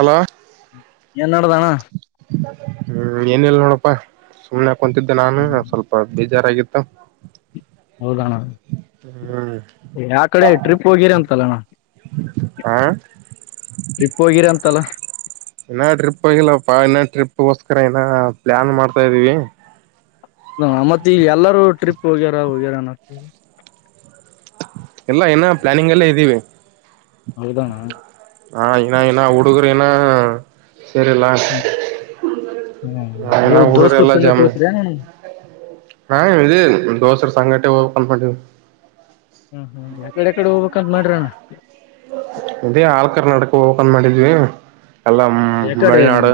ಅಲ ಏನ್ ನಡ್ದಣ ಹ್ಮ ಏನಲ್ಲ ನೋಡ ಪ್ಪಾ ಸುಮನೆ ಕುಂತಿದ್ದೆ ನಾನು ಸ್ವಲ್ಪ ಬೇಜಾರಾಗಿತ್ತು ಹೌದಣ್ಣ ಹ್ಮ್ ಯಾ ಕಡೆ ಟ್ರಿಪ್ ಹೋಗಿರಿ ಅಂತಲ್ಲ ಅಣ್ಣ ಆ ಟ್ರಿಪ್ ಹೋಗಿರಂತಲ್ಲ ಇನ್ನ ಟ್ರಿಪ್ ಆಗಿಲ್ಲಪ್ಪಾ ಇನ್ನ ಟ್ರಿಪ್ಗೋಸ್ಕರ ಇನ್ನ ಪ್ಲಾನ್ ಮಾಡ್ತಾ ಇದ ಇದೀವಿ ಹ ಮತ್ತೆ ಈಗ ಎಲ್ಲರೂ ಟ್ರಿಪ್ ಹೋಗ್ಯಾರ ಹೋಗ್ಯಾರ ಎಲ್ಲ ಏನ ಪ್ಲಾನಿಂಗ್ ಎಲ್ಲ ಇದ್ದೀವಿ ಅವ್ರದಾನ [unintelligible] ಹಾ ಇನ್ನ ಏನ್ನ ಉಡುಗ್ರೇನ ಸರಿಲ್ಲ ಹಾಾವ್ ದೋಸ್ತ ಸಂಗಟಟ್ ಜಮ್ ಹೋ್ತೀರಾ ನ ಹಾ ಇ ದೋಸರ ಸಂಗಟೆ ಂದ ಮಾಡವಿ ಹ್ಮ್ ಹ್ಮ್ ಯಕಡೆ ಎಕಡೆ ಹೋಗ್ಬೇಕಂತ ಮಾಡ್ರಣ ಅೇ ಆಳ್ ಕರ್ನಾಡಕ ಹೋಗಕನ್ ಮಾಡಿದ್ವಿ ಎಲ್ಲ ಯಕಡೆನ ಮಿಳನಾಡು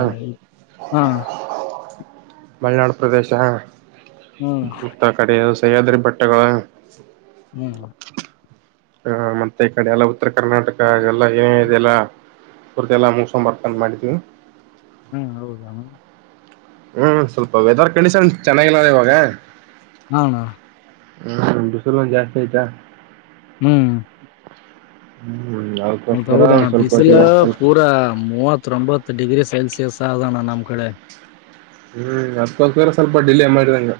ಹಾ ಮಲೆನಾಡು ಪ್ರದೇಶ ಹ್ಮ್ ಮತ್ತ ಕಡೆ ಸಹ್ಯಾದ್ರಿ ಬಟ್ಟೆಗಳು ಹ್ಮ್ ಹ ಮತ್ತೆ ಈ ಕಡೆ ಎಲ್ಲ ಉತ್ತರ ಕರ್ನಾಟಕ ಎಲ್ಲ ಏನೇ ಇದೆಲ್ಲ ಹೊರ್ದಲ್ಲ ಮೂಸ ವರ್ಕನ್ ಮಾಡಿದೀವಿ ಹ್ಮ್ ಅವ ತಾನ [unintelligible] ಹ್ಮ್ ಸ್ವಲ್ಪ ವೆದರ್ ಕಂಡೀಷನ್ ಚೆನ್ನಾಗಿಲ್ಲ ಇವಾಗ ಹ ಹ ಹ್ಮ [unintelligible] ದಿವಸಲ್ ಒಂದ್ ಜಾಸ್ತಿ ಆಯ್ತಾ ಹ್ಮ್ ಹ್ಮ್ ಹದ ಅದಕ್ಕೋಸ್ಕರ ಹೌದಣ್ಣ ಸ್ವಲ್ಪ ಬಿಸಿಲ ಸ್ವಲ್ಪ ಪೂರಾ ಮೂವತ್ತೊಂಬತ್ ಡಿಗ್ರಿ ಸೆಲ್ಸಿಯಸ್ ಅದಾನ್ಣ ನಮ್ಮ್ ಕಡೆ ಹ್ಮ್ ಅತ್ತ್ ಬೇರ ಸ್ವಲ್ಪ ಡಿಲೇ ಮಾಡಿದಂಗ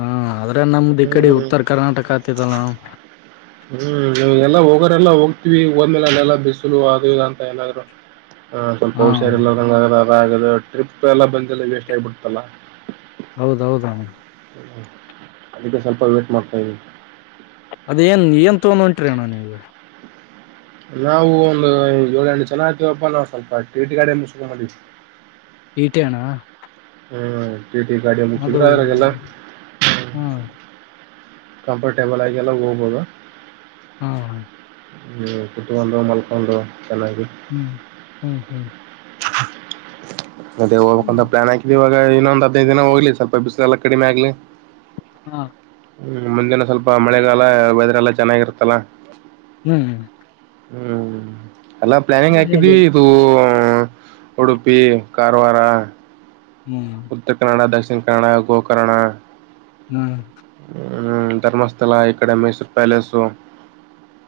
ಹಾ ಆದ್ರೆ ನಮ್ದ್ ಈ ಕಡೆ ಹ್ಮ್ ಉತ್ತರ ಕರ್ನಾಟಕ ಆತಿದಲ್ಲ ನಾ [unintelligible] ಹ್ಮ್ ಎಲ್ಲಾ ಹೋಗರೆಲ್ಲಾ ಹೋಗ್ತಿವಿ ಹೋದ್ಮೇಲೆ ಅಲ್ಲೆಲ್ಲಾ ಬಿಸಲು ಅದು ಇ ಅಂತ ಏನಾದ್ರು ಹ ಸ್ವಲ್ಪ ಹಾ ಹುಷಾರಿ ಎಲ್ಲಂಗ ಅದ ಟ್ರಿಪ್ ಎಲ್ಲ ಬಂದಲ್ಲ ವೇಸ್ಟ್ ಆಗಿಬಿಡಲ್ಲ ಹೌದೌದ [unintelligible] ಅದಕ್ಕೆ ಸ್ವಲ್ಪ ವೇಟ್ ಮಾಡ್ತಾ ಇದವಿ ಅದ ಏನ್ ಏನ್ ತೊೊಂಡ ಹೊಂಟ್ರಿ ಅಣ್ಣ ನೀಗ ನಾವು ಒಂದು ಏಳ ಎಂಟು ಜನ ಆಯ್ತವಪ್ಪಾ ನಾ ಸ್ವಲ್ಪ ಟೀಟಿ ಗಾಡೆ ಮುಸಕ ಮಾಡಿದವಿ ಟಿ ಟಿ ಅಣ್ಣ ಹ್ಮ ಟಿಟಿ ಗಾಡಿಯ ಅದು ಮುಚ್ಚಿದ್ರಗೆಲ್ಲ ಹ್ಮ ಹಾ ಕಂಫರ್ಟೇಬಲ್ ಆಗಿ ಎಲ್ಲ ಹೋಗ್ಬೋದು ಹಾ ಅಣ್ಣ ಹ್ಮ್ ಕುತ್ಕೊಂಡ್ರು ಮಲ್ಕೊಂಡ್ರು ಚೆನ್ನಾಗಿ ಹ್ಮ್ ಹ್ಮ್ ಹ್ಮ್ ಮತ್ತೆ ಹೋಗ್ಬೇಕ ಅಂತ ಪ್ಲಾನ್ ಹಾಕಿದಿವ್ ಇವಾಗ ಇನ್ನೊಂದ ಹದ್ನೈದಿನ ಹೋಗ್ಲಿ ಸ್ವಲ್ಪ ಬಿಸ್ಲೆಲ್ಲ ಕಡಿಮೆ ಆಗ್ಲಿ ಹಾ ಹ್ಮ್ ಮುಂದಿನ ಸ್ವಲ್ಪ ಮಳೆಗಾಲ ವೆದರ್ ಎಲ್ಲ ಚೆನ್ನಾಗಿರುತ್ತಲ್ಲ ಹು ಹ್ಮ್ ಹ್ಮ್ ಹ್ಮ್ ಅಲ್ಲ ಪ್ಲಾನಿಂಗ್ ಹಾಕಿದ್ದೀವಿ ಇದು ಉಡುಪಿ ಕಾರ್ವಾರ ಹ್ಮ್ ಉತ್ತರ್ ಕನ್ನಡ ದಕ್ಷಿಣ್ ಕನ್ನಡ ಗೋಕರ್ಣ ಹ್ಮ್ ಹ್ಮ್ ಧರ್ಮಸ್ಥಳ ಇಕಡೆ ಮೈಸೂರ್ ಪ್ಯಾಲೇಸ್ಸು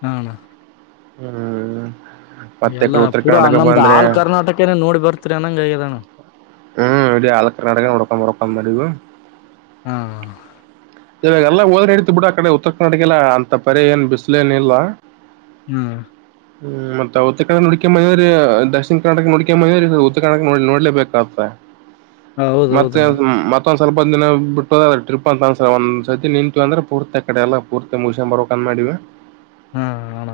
ಆ ಅಣ ಹ್ಮ್ ಮತ್ತೆ ಈ ಎಲ್ಲ ಕಡೆ ಉತ್ತರ ಪೂರಾ ಕರ್ನಾಟಕ ನಮ್ದ್ ಬಂದ್ರೆ ಆಲ್ ಕರ್ನಾಟಕನೇ ನೋಡಿ ಬರ್ತಿರಿ ಅನ್ನಂಗ ಆಗ್ಯದಾಣ ಹ್ಮ್ ಇಡಿ ಆಲ್ಕರ್ನಾಟಕ ನೋಡ್ಕೊಂಡ್ ಬರಬೇಕು ಅಂದ್ ಮಾಡೀವಿ ಹಾ ಇವಾಗ ಎಲ್ಲಾ ಹೋದ್ರೆ ನಡತದ್ ಬಿಡು ಆ ಕಡೆ ಉತ್ತರ್ ಕರ್ನಾಟಕೆಲ್ಲ ಅಂತ ಪರಿ ಏನ್ ಬಿಸ್ಲೇನಿಲ್ಲ ಹ್ಮ್ ಹ್ಮ್ ಮತ್ತ ಉತ್ತರ್ ಕನ್ನಡ ನೋಡಿಕ್ಯಂಬದ್ಯು ರೀ ದಕ್ಷಿಣ ಕರ್ನಾಟಕ ನೋಡ್ಕ್ಯಾಂಬದ್ರೀವ್ರೀ ಉತ್ತರ ಕರ್ನಾಟಕ ನ ನೋಡ್ಲೇಬೇಕಾಪ್ಪ ಮತ್ತೆ ಹೌದೌದಣ ಮತ್ತೊಂದ್ ಸ್ವಲ್ಪೊಂದ ದಿನ ಬಿಟ್ಟೊದ ಟ್ರಿಪ್ ಅಂತ ಒಂದ್ಸರ್ತಿ ನಿಂತು ಅಂದ್ರೆ ಪೂರ್ತಿ ಆಕಡೆ ಎಲ್ಲ ಪೂರ್ತಿ ಮುಗಶ್ಕ್ಯಾಂಬರ್ಬೇಕ್ ಅಂದ್ ಮಾಡಿವಿ ಹಾ ಅಣ್ಣ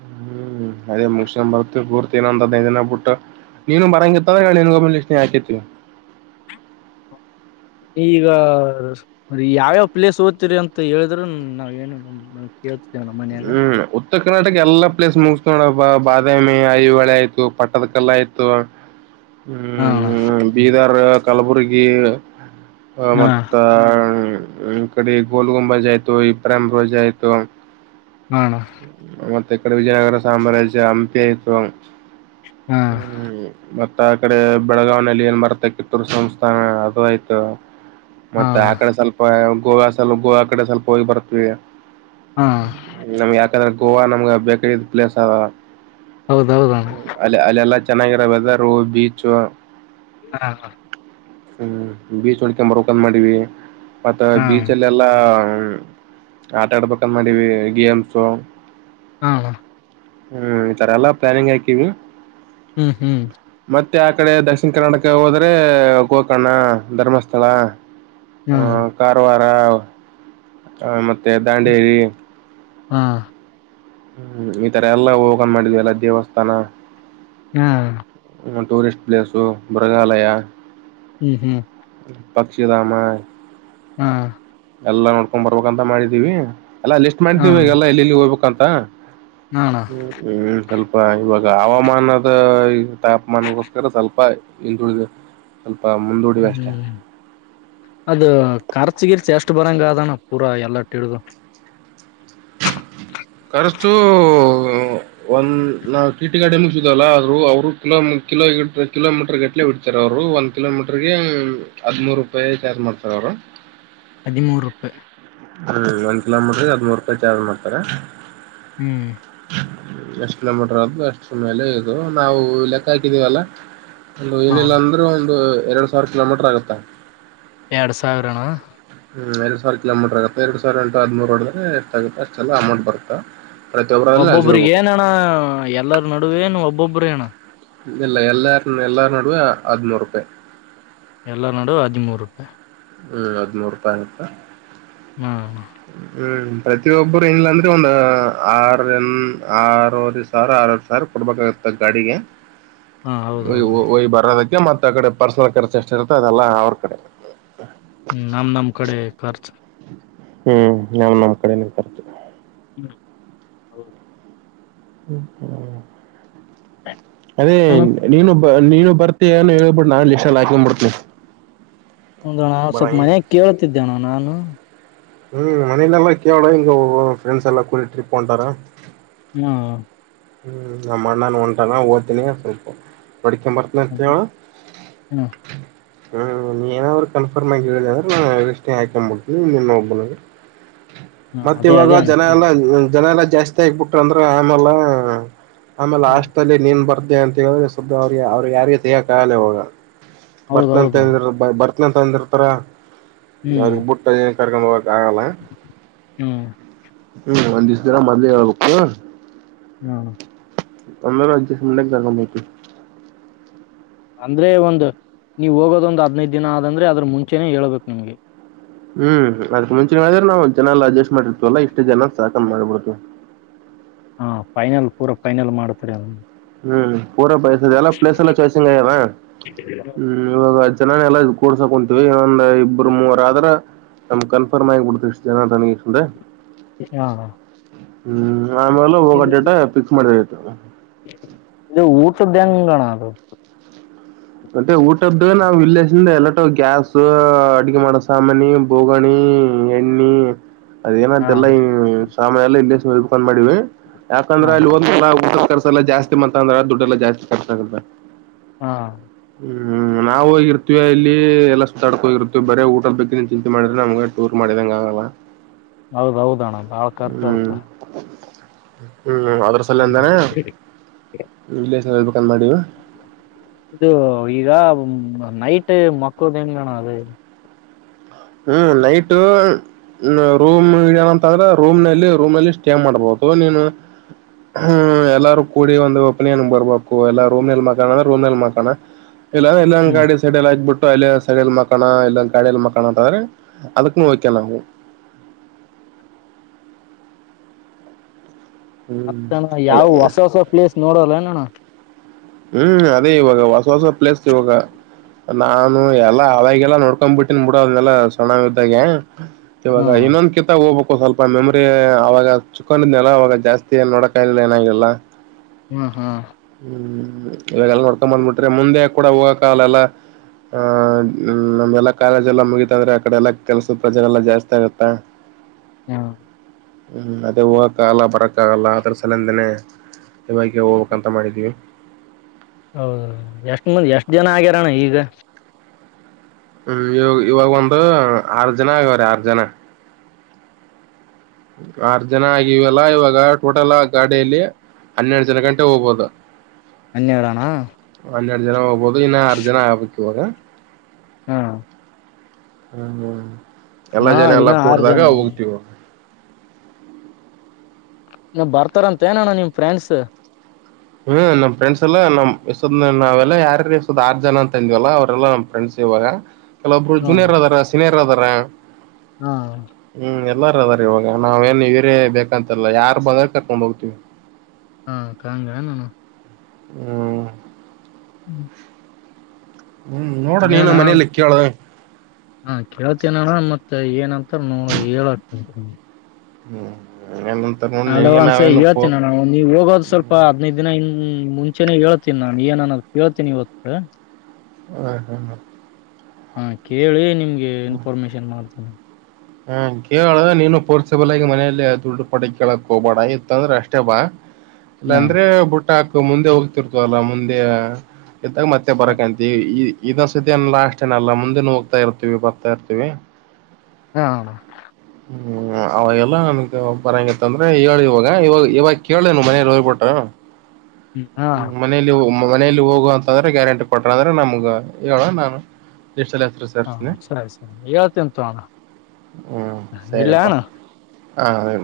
ಹ್ಮ್ ಅದೇ ಮುಗಿಶ್ಯ್ಯಾಂಬರ್ತ್ವಿ ಪೂರ್ತಿ ಇನ್ನೊಂದ್ ಹದ್ನೈದಿನ ಬುಟ್ಟು ನೀನು ಬರಂಗಿತ್ತಂದ್ರ ಹೇಳ್ ನಿನ್ಗೊಬ್ನಿಗ್ ಲಿಸ್ಟಿಗ್ ಹಾಕಿರ್ತಿನಿ [inaudible] [unintelligible] ಈಗ ಯಾವ್ಯಾವ ಪ್ಲೇಸ್ ಓದ್ತೀರಿ ಅಂತ ಹೇಳಿದ್ರ ನಾವ್ ಏನು ನ ಕೇಳ್ತೀವಿ ತ್ಯಾವ್ನ ಮನ್ಯಾಗ ಹ್ಮ್. ಉತ್ತರ ಕರ್ನಾಟಕ ಎಲ್ಲಾ ಪ್ಲೇಸ್ ಮುಗ್ಸ್ ನೋಡವ್ ಬಾ ಬಾದಾಮಿ ಐಹಳೆ ಆಯ್ತು ಪಟ್ಟದ ಕಲ್ಲ ಆಯ್ತು ಹ್ಮ್ ಹಾ ಮ್ಮ್ಮ್ ಬೀದರ್ ಕಲ್ಬುರ್ಗಿ ಆ ಮ ನೇ [inaudible] ್ಮ್ ಈ ಕಡೆ ಗೋಲ್ಗುಂಬಜ್ ಆಯ್ತು ಇಬ್ರಾಮ್ ರೋಜಾ ಆಯ್ತು ಅಣ್ಣ ಹಾ ಹಾ ಅಣ್ಣ ಮತ್ತೆ ಇ ಕಡೆ ವಿಜಯನಗರ ಸಾಮ್ರಾಜ್ಯ ಹಂಪಿ ಆಯ್ತು ಹಾ ಹ್ಮ್ ಮತ್ ತ್ತಾ ಆಕಡೆ ಬೆಳಗಾವ್ನಲ್ಲಿ ಏನ್ ಬರ್ತ ಕಿತ್ತೂರು ಸಂಸ್ಥಾನ ಅದು ಆಯ್ತು ಹಾ ಮತ್ತೆ ಅಣ್ಣ ಆಕಡೆ ಸ್ವಲ್ಪ ಗೋವಾ ಸ್ವಲ್ಪ ಗೋವಾ ಕಡೆ ಸ್ವಲ್ಪ ಹೋಗಿ ಬರ್ತವಿ ಹಾ ನಮ್ಗೆ ಯಾಕಂದ್ರೆ ಗೋವಾ ನಮ್ಗೆ ಬೇಕಾಗಿದ್ ಪ್ಲೇಸ್ ಅದಾ ಹೌದೌದಣ ಅಲ್ ಅಲ್ಲೆಲ್ಲಾ ಚೆನ್ನಾಗಿರೋ ವೆದರ್ ರೂ ಬೀಚು ಹಾ ಹ್ಮ್ ಬೀಚ್ ನೋಡ್ಕ್ಯಂಬರ್ಬೇಕು ಅಂದ್ ಮಾಡವಿ ಮತ್ತ ಹಾ ಬೀಚಲ್ಲೆಲ್ಲಾ ಹ್ಮ್ ಆಟ ಆಡ್ಬೇಕಂದ್ ಮಾಡವಿ ಗೇಮ್ಸು ಆ ಹ ಹ್ಮ್ ಈ ತರ ಎಲ್ಲಾ ಪ್ಲಾನಿಂಗ್ ಹಾಕೀವಿ ಹ್ಮ್ ಹ್ಮ್ ಮತ್ತೆ ಆ ಕಡೆ ದಕ್ಷಿಣ ಕರ್ನಾಟಕ ಹೋದ್ರೆ ಗೋಕರ್ಣ ಧರ್ಮಸ್ಥಳ ಹಾ ಆ ಕಾರವಾರ ಆ ಮತ್ತೆ ದಾಂಡೇಲಿ ಹಾ ಹ್ಮ್ ಈ ತರ ಎಲ್ಲಾ ಹೋಗನ್ ಮಾಡಿದ್ವಿ ಎಲ್ಲ ದೇವಸ್ಥಾನ ಹಾ ಟೂರಿಸ್ಟ್ ಪ್ಲೇಸು ಮೃಗಾಲಯ ಹ್ಮ್ ಹ್ಮ್ ಪಕ್ಷಿಧಾಮ ಹಾ ಎಲ್ಲ ನೋಡ್ಕೊಂಡ್ ಬರ್ಬೇಕಂತ ಮಾಡಿದೀವಿ ಎಲ್ಲಾ ಲಿಸ್ಟ್ ಹಾ ಮಾಡಿದೀವಿ ಈಗ ಎಲ್ಲ ಎಲ್ಲಿಲ್ಲಿ ಹೋಗ್ಬೇಕ ಅಂತ ಹಣ ಹ್ಮ ಹ್ಮ್ ಸ್ವಲ್ಪ ಇವಾಗ ಹವಾಮಾನದ ತಾಪಮಾನಗೋಸ್ಕರ ಸ್ವಲ್ಪ ಹಿಂದುಳಿದೆ ಹ್ಮ ಹ್ಮ್ ಅದು ಕರ್ಚುಗಿಲ್ಚಷ್ಟ ಇಷ್ಟ ಬರಂಗ ಅದಾನ ಪೂರಾ ಎಲ್ಲಟ್ಟಿ ಹಡಿದು ಖರ್ಚು ಒಂದ್ ನಾವು ಟಿಟಿ ಗಾರ್ಡನ್ೂ ಅಲ್ಲ ಆದ್ರರು ಅವರು ಕಿ ಕಿಲೋ ಕಿಲೋಮೀಟರ್ ಗಟ್ಲೆ ಇಡ್ತಾರೆ ರು ಒಂದ್ ಕಿಲೋಮೀಟರ್ಗೆ ಹದಿಮೂರು ರೂಪಾಯಿ ಚಾರ್ಜ್ ಮಾಡ್ತಾರ ಅವರು ಹದಿಮೂರು ರೂಪಾಯಿ ಹ್ಮ್ ಒಂದ್ ಕಿಲೋಮೀಟರ್ ಹದಿಮೂರು ರೂಪಾಯಿ ಚಾರ್ಜ್ ಮಾಡ್ತಾರ ಹ್ಮ್ ಎಷ್ಟ್ ಕಿಲೋಮೀಟರ್ ಆದು ಅಷ್ಟು ಸುಮಲೆ ಇದು ನಾವು ಲೆಕ್ಕ ಹಾಕಿದೀವಲ್ಲ ಅ ಏನಿಲ್ಲಾ ಹ ಅಂದ್ರೂ ಒಂದು ಎರಡ್ ಸಾವಿರ ಕಿಲೋಮೀಟ್ರ ಆಗತ್ತಾ ಎರಡು ಸಾವಿರನಾ. ಹಂ ಎರಡು ಸಿರ ಕಿಲೋಮೀಟರ್ ಆತ್ತೆ ಎರಡುಾವಿರಂಟ ಹದಿೂರುರೋಡ್ರ ಎಷ್ಟಾಗಗುತ್ತ ಅಷ್ಟೆ ಅಮೌಟ್ ಬತ್ತಾ. ಒಬ್ಬೊಬ್ಬ್ರ ಏನಣ ಎಲ್ಲರ ನಡುವೇ ನು ಒಬ್ಬೊಬ್ಬ್ರ ಅಣ್ಣ. ಇ ಇಲ್ಲ ಎಲ್ಲಾರ ಎಲ್ಲಾರ ನಡುವೆ ಹದನೂರು ರೂಪಾಯಿ ಎಲ್ಲ ನಡುುವ ಹದಿಮೂರು ರೂಪಾಯಿ ಹ್ಮ್ ಹದಿಮೂರು ರೂಪಾಯಿ ಆತ್ತ ಹಾ ಹ್ಮ್ ಪ್ರತಿಯೊಬ್ಬರು ಂಗಿಲ್ಲ ಅಂದ್ರೆ ಒಂದು ಆರು ಎನ್ ಆರೂವರೆ ಸಾವಿರ ಆರವರೆ ಸಾವಿರ ಕೊಡ್ಬೇಕಾಗುತ್ತೆ ಗಾಡಿಗೆ ಹಾ ಹೌದೌದು ಒಯ್ ಬರೋದಕ್ಕೆ ಮತ್ತ ಕಡೆ ಪರ್ಸನಲ್ ಕೆರ್ಸ್ ಎಷ್ಟ ಇರುತ್ತೆ ಅದೆಲ್ಲ ಅವ್ರ ಕಡೆ ಹ್ ನಮ್ ನಮ್ ಕಡೆ ಖರ್ಚ ಹ್ಮ್ ನಾನು ನಮ್ಮ್ ಕಡೆನ ತರ್ತು ಹೌ [inaudible] ಹ್ಮ್ ಹ್ಮ ಅದೇ ಮತ್ತಣ? ನೀನು ನೀನು ಬರ್ತ ಅಾನ ಹ ಹೇಳಬಿಟ್ಟು ನಾನು ಎಷ್ಟ ಎಲ್ಲ ಹಾಕೊಂಡ್ಬಿಡ್ತೀನಿ ಆಂಧ್ರಣ ಸ್ವಲ್ಪ ಬರಂಗಿಲ್ಲ ಮನಯಾಗ ಕೇಳ್ತಿದ್ದೆಣ ನಾನು. ಹ್ಮ್ ಮನೆಯಲೆೆಲ್ಲಾ ಕೇವಳ ಇಂಗ ಒ ಫ್ರೆಂಡ್ಸ್ ಎಲ್ಲ ಕೂಲಿ ಟ್ರಿಪ್ ಹೋಂಡರ. ಹಾ ಹ್ಮ್ ನಮ್ಮ ಅಣ್ಣಾನ ಹೊಂಟಾನ [unintelligible] ಸ್ವಲ್ಪ. ಪಡಿಕನ್. ಅದೇ. [unintelligible] ಹಾ ಹ್ಮ್ ನೀ ಏನಾದ್ರು ಕನ್ಫರ್ಮ ಆಗಿ ಹೇಳಿಲ್ಲ ಅಂದ್ರೆ ಎಷ್ಟನೆ ಹ ಆಕೊಂಡ್ಬಿಡ್ತನಿ ನೀನ್ನ ಒಬನಗೆ [inaudible] ಹಾ. ಮತ್ತ ಅದೇ ಇವಾಗ ಅದೇ ಜನ ಅ ಎಲ್ಲಾ ಜನ ಎಲ್ಲಾ ಜಾಸ್ತಿ ಆಕ್ಬಿಟ್ರ ಅಂದ್ರ ಆಮೇಲ್ಲ. ಆಮೇಲೆ ಆಾಸ್ ಅಲ್ಲಿ ನೀನ್ ಬರದೇ ಅಂತ ಹೇಳಿ ಸುದ್ದ ಅವ್ರಿಗೆ ಅವ್ರಿಗೆ ಯಾರಿಗೆ ತೇಕಗಲ್ಲೇ ಹೋಗ. ಹೌದೌದು ಬರ್ತನಂತಂದಿ ಬರ್ತನ ತಂದಿರ್ತರ ಹ್ಮ್ ಅವ್ರಿಗೆ ಬುಟ್ಟ ಏನ್ ಕರ್ಕೊಂಡ್ ಕ್ರಮವ. ಆಗಲ್ಲ ಹ್ಮ್ ಹ್ಮ್ ಒಂದ್ ದಿವಸ್ದರ ಮೊದ್ಲೇ ಹೇಳ್ಬೇಕು. ಹ್ಮ ಅಂದರ [unintelligible] ಅಂದ್ರೆ ಒಂದು ನೀವು ಹೋಗೋದೊಂದು ಹದ್ನೈದು ದಿನ ಆದಂದ್ರೆ ಅದ್ರ ಮುಂಚೆನೇ ಹೇಳ್ಬೇಕು ನಿಮ್ಗೆ. ಹ್ಮ್ ಅದಕ್ ಮುಂಚೆ ಹೇಳಿದ್ರೆ ನಾವು ಜನ ಅಡ್ಜಸ್ಟ್ ಮಾಡಿರ್ತವಲ್ಲಾ ಇಷ್ಟು ಜನ ಸಾಕು ಮಾಡ್ಬಿಡ್ತವಿ. ಹಾ ಫೈನಲ್ ಪೂರಾ ಫೈನಲ್ ಮಾಡ್ತರಿ. ಹ್ಮ್ ಪೂರ ಬಯಸದೆ ಎಲ್ಲ ಪ್ಲೇಸ್ ಎಲ್ಲ ಚಾಯ್ಸಿಂಗ್ ಆಯ್ಯದ್ಮ್ ಇವಾಗ ಜನಲ್ಲ ಕೂಡ್ಸೋ ಕುಂ. ಇೊಂದ್ ಇಬ್ಬರು ಮೂವರ ಆದ್ರ ನಮ್ಗೆ ಕನ್ಫರ್ಮ್ ಆಗಿಬ ಬಿಡ್ತ ಇಷ್ಟ ಜನ ನನಗೆ. ಹಾ ಹ್ಮ್ ಆಮೇಲೆ ಹೋಗ ಇದು ಡೇಟ ಫಿಕ್ಸ್ ಮಾಡಿದತ. ಇದು ಊಟದಂಗಣ. ಮತ್ತೆ ಊಟದ್ದು ನಾವವು ವಿಲೇಜ್ಿಂದ ಎಲ್ಲಟು ಗ್ಯಾಸ್ ಅಡ್ಗೆ ಮಾಡೋ ಸಾಮಾನಿ ಬೋಗಣಿ. ಎಣ್ಣಿ ಹಾ ಅದೇನಂತೆಲ್ಲ ಈ ಸಾಮಯ ಎಲ್ಲ ಇಲ್ಲಕೊಂಡ್ ಮಾಡವಿ. ಯಾಕಂದ್ರ ಹಾ ಅಲ್ಲಿ ಒಂದ್ಸ ಊಟದ ಕರ್ಸ ಎಲ್ಲ ಜಾಸ್ತಿ ಮತ್ತ ಅಂದ್ರೆ ದುಡ್ಡೆಲ್ಲಾ ಜಾಸ್ತಿ ರ್ಚ ಆಗುತ್ತೆ. ಹಾ ಹ್ಮ್ ನಾವ ಇರ್ತೀವ ಇಲ್ಲಿ. ಎಲ್ಲ ಸುತ್ತತಾಕ ಹೋಗರುತ್ತ ಬರೆ ಊಟಲ್ ಬೇಕ ನೀನ್ ಚಿಂತೆ ಮಾಡಿದ್ರೆ ನಮಗೆ ೂರ್ ಮಾಡಂಗಆಲ್ಲ. ಹೌದೌದಣ್ಣ ಬಾಳ ಹ್ಮ್ ಖರ್ಚತಾ ಹ್ಮ್ ಅದ್ರಸಲ ಇಂದಾನೆ ಹ [inaudible] ಇದು ಈಗ ನೈಟ್ ಮಕ್ಕೋ ದೆಂಗನ ಅಲಿ. ಹ್ಮ್ ನೈಟ್. ಹ್ಮ ರೂಮ್ ಏನಂತ ಅಂದ್ರೆ ರೂಮ್ ನಲ್ಲಿ ರೂಮ್ ನಲ್ಲಿ ಸ್ಟೇ ಮಾಡ್ಬೋದು ನೀನು. ಹ್ಮ್ ಎಲ್ಲಾರು ಕೂಡಿ ಒಂದು ಓಪನಿನ್ ಬರ್ಬೇಕು ಎಲ್ಲಾ ರೂಮ್ ನಲ್ ಮಕಾಣ ಅಂದ್ರೆ ರೂಮ್ ನಲ್ ಮಕಾಣ. ಇಲ್ಲ ಎಲ್ಲಂಗ ಹ್ಮ್ ಗಾಡಿ ಸಡಲ್ ಆಾಕ್ಬ ಬಿಟ್ಟು ಅಲ್ಲಿಲ್ಲ ಸಡಲ್ ಮಕಣ ಇಲ್ಲಂಗ ಗಾಡಲ್ಲಿ ಮಕ್ಕ. [inaudible] ಅಂತಾದ್ರೆಅದಕ್ಕ ವಕಣ ಆಗೂ. ಹ್ಮ್ ಅತ್ತಣ ಯಾವ್ ಅಲ್ಲ ಹೊಸ ಹೊಸ ಪ್ಲೇಸ್ ನೋಡಲ್ಲಣೋಣ್ಣ. ಹ್ಮ್ ಅದೇ ಇವಾಗ ಹೊಸ ಹೊಸ ಪ್ಲೇಸ್ ಇವಾಗ. ನಾನು ಎಲ್ಲಾ ಅವಾಗಲ್ಲ ನೋಡ್ಕೊಂಡ್ ಬಿಿಟ್ಟನ್ಿ ಬಿಡ ಅದ್ನೆಲ್ಲ ಸಣಂಗ ಇದ್ದಾಗ. ಹಾ ಇವಾಗ ಇನ್ನೊಂದ ಕಿತ್ತ ಹೋಗಬ ಸ್ವಲ್ಪ ಮೆಮರಿ ಅವವಾಗ ಚುಕ್ಕೊಂಡಿದ್ನಲ್ಲ ಅವವಾಗ ಜಾಸ್ತಿ ನೋಡಕ್ಿಲ್ಲ ಏನಾಗ್ಲಿಲ್ಲ. ಹ್ಮ್ ಹಾ ಇವಾಗೆಲ್ಲ ನೋಡ್ಕೊಂಡ ಬಂದ್ಬಿಟ್ರಿ ಮುಂದೆ ಕೂಡ ಹೋಗೋಕ್ಕ ಅಲ್ಲೆಲ್ಲ. ಹ ನಮ್ಗೆಲ್ಲಾ ಕಾಲೇಜ್ ಎಲ್ಲ ಮುಗಿತಂದ್ರೆ ಆ ಕಡೆ ಎಲ್ಲ ಕೆಲ್ಸ ಪ್ರಜರೆಲ್ಲಾ ಜಾಸ್ತಿ ಆಗತ್ತಾ. ಹಾ ಹ್ಮ್ ಅದೇ ಹೋಗಕ್ಕಾಗಲ್ಲ ಬರಕ್ಕ ಆಗಲ್ಲ ಅದ್ರ ಸಲಿಂದಾನೇ. [inaudible] ಬಕ ಹೋಗ್ಬೇಕಕ್ಂತ ಮಾಡಿದೀವಿ. ಹೌದ ಎಷ್ಟ ಮಂದ ಎಷ್ಟ್ ಜನ ಆಗ್ಯಾರಣ್ಣ ಈಗ. ಹ್ಮ್ ಇವ ಇವಾಗ ಒಂದು ಆರ್ ಜನ ಆಗವ್ರ ಆರ್ ಜನ. ಆರ್ ಜನ ಆಗಿವಲ್ಲಾ ಇವಾಗ ಟೋಟಲ್ ಗಾಡಿಲೀ. ಹನ್ನೆರಡು ಜನ ಗಂಟ ಹೋಗಬೋದು. ಹನ್ನೆರಡಣ ಹನ್ನೆರಡು ಜನ ಹೋಗ್ಬೋದು ಇನ್ನು ಆರ್ ಜನ ಆಗ್ಬೇಕವಾಗ. ಹಾ ಹ್ಮ್ ಹ್ಮ್ ಎಲ್ಲಾ ಹಾ ಜನ ಎಲ್ಲ ಇನ್ನ ಆರು ಕೂಡ್ದಾಗ ಜನ ಹೋಗ್ತಿೀವ. ನೀ ಬರ್ತಾರಂತ ನಣ್ಣ ನಿಮ್ ಫ್ರೆಂಡ್ಸ್ ಹ್ಮ್ ನಮ ಫ್ರೆಂಡ್ಸ್ ಎಲ್ಲಾ ನಮ್ಮ್ಸ್ ನಾವೆಲ್ಲ ಯಾರ ಎಸದ್ ಆರ್ ಜನ ಅಂತಂದ್ವಲ್ಲ ಅವ್ರರೆಲ್ಲಾ ನಮ್ಮ ಫ್ರೆಂಡ್ಸ್. ಇವಾಗ ಕೆಲವೊಬ್ರು ಜೂನಿಯರ್ ಅದಾರ ಸೀನಿಯರ್ ಅದಾರ ಹ್ಮ್ ಹ್ಮ್ ಎಲ್ಲಾರ ಅದಾರ ಇವಾಗ ನಾವೇಏನ್ ಇೀರೇ ಬೇಕಂತಲ್ಲ ಯಾರು ಬಂದ ಕರ್ಕೊಂಡ್ ಹೋಗ್ತೀವಿ. ಹಾ ಹಂಗ ಏನ ಹ್ಮ್ ಹ್ಮ್ ಹ್ಮ್ ನೋಡ ನೀನು ಮನೇಲಿ ಕೇಳ. ಹಾ ಕೇಳ್ತೀನಣ್ಣ ಮತ್ತೆ ಏನಂತ ಹೇಳಕ್ ಹ್ಮ್ ಏನಂತ ನೋಡ್ ನಿನಗೆ ಅಡ್ವಾನ್ಸ್ ನಾವೇನಪ್ಪೋ ಹೇಳ್ತೀನಿ ಅಣ್ಣ ನವು ನೀವು ಹೋಗೋದು್ ಸ್ವಲ್ಪ ಹದ್ೈದು ದಿನ ಇ ಹ್ಮ್ ಮುಂಚೆನೆೇ ಹೇಳ್ತೀನಿ ನಾನ್ ಏನನ್ನೋ ಕೇಳ್ತೀನಿ ಇವತ್ತು. ಹ ಹಾ ಹ ಹಾ ಕೇಳಿ ನಿಮ್ಗೆ ಇನ್ಫಾರ್ಮೇಶನ್ ಮಾಡ್ತೇಾನ. ಹ್ಮ ಕೇಳ್ರ ನೀನು ಪೋರ್ಸೆಬಲ್ಗ ಮನೆಯಲ್ಲಿ ದುಡ್ಡು ಪಟ್ಟ ಕೇಳಕ್ ಹೋಗಬೇಡ ಇತ್ ಅಂದ್ರೆ ಅಷ್ಟೇ ಬಾ. ಇಲ್ಲಾಂದ್ರೆ ಬುಟ್ಟ ಹಾಕ ಮುಂದೆ ಹೋಗ್ತಿರ್ತವಲ್ಲ ಮುಂದೆ. ಎ್ದಾಗ ಮತ್ತೆ ಬರಕಂತೀ ಈ ಇದ ಸ್ದನ್ ಲ ಅಷ್ಟೇನಲ್ಲ ಮುಂದೆ ನ ಹೋಗ್ತಾ ಇರ್ತೀವಿ ಬರ್ತಾ ಇರ್ತೀವಿ. ಹಾ ಅಣ್ಣ ಹ್ಮ್ ಅವಾಗೆಲ್ಲ ನನ್ಗೆ ಬರಂಗತ್ತ ಅಂದ್ರೆ ಹೇಳಿ ಇವಾಗ ಇವಾಗ ಇವಾಗ ಕೇಳೆನು ಮನೇಲಿ ಹೋಗ್ಬಿಟ್ಟ. ಹಾ ಹ್ಮ ಮನೇಲಿ ಮನಲಿ ಹೋಗುವ ಅಂತಂದ್ರೆ ಗ್ಯಾರಂಟಿ ಕೊಟ್ರ ಅಂದ್ರೆ ನಮ್ಗ ಹೇಳ ನಾನು. ಲಿಸ್ಟಲ್ಲಿ ಹೆಸರು ಹಾ ಸೇರಿಸ್ತೀನಿ ಸರಿ ಸರಿ ಹೇಳ್ತ್ತಂತು ಅಣ. ಹ್ಮ್ ಹ ಸರಿಯಪ್ಪ ಎಲ್ಲ ಹಾ ಹೇಳ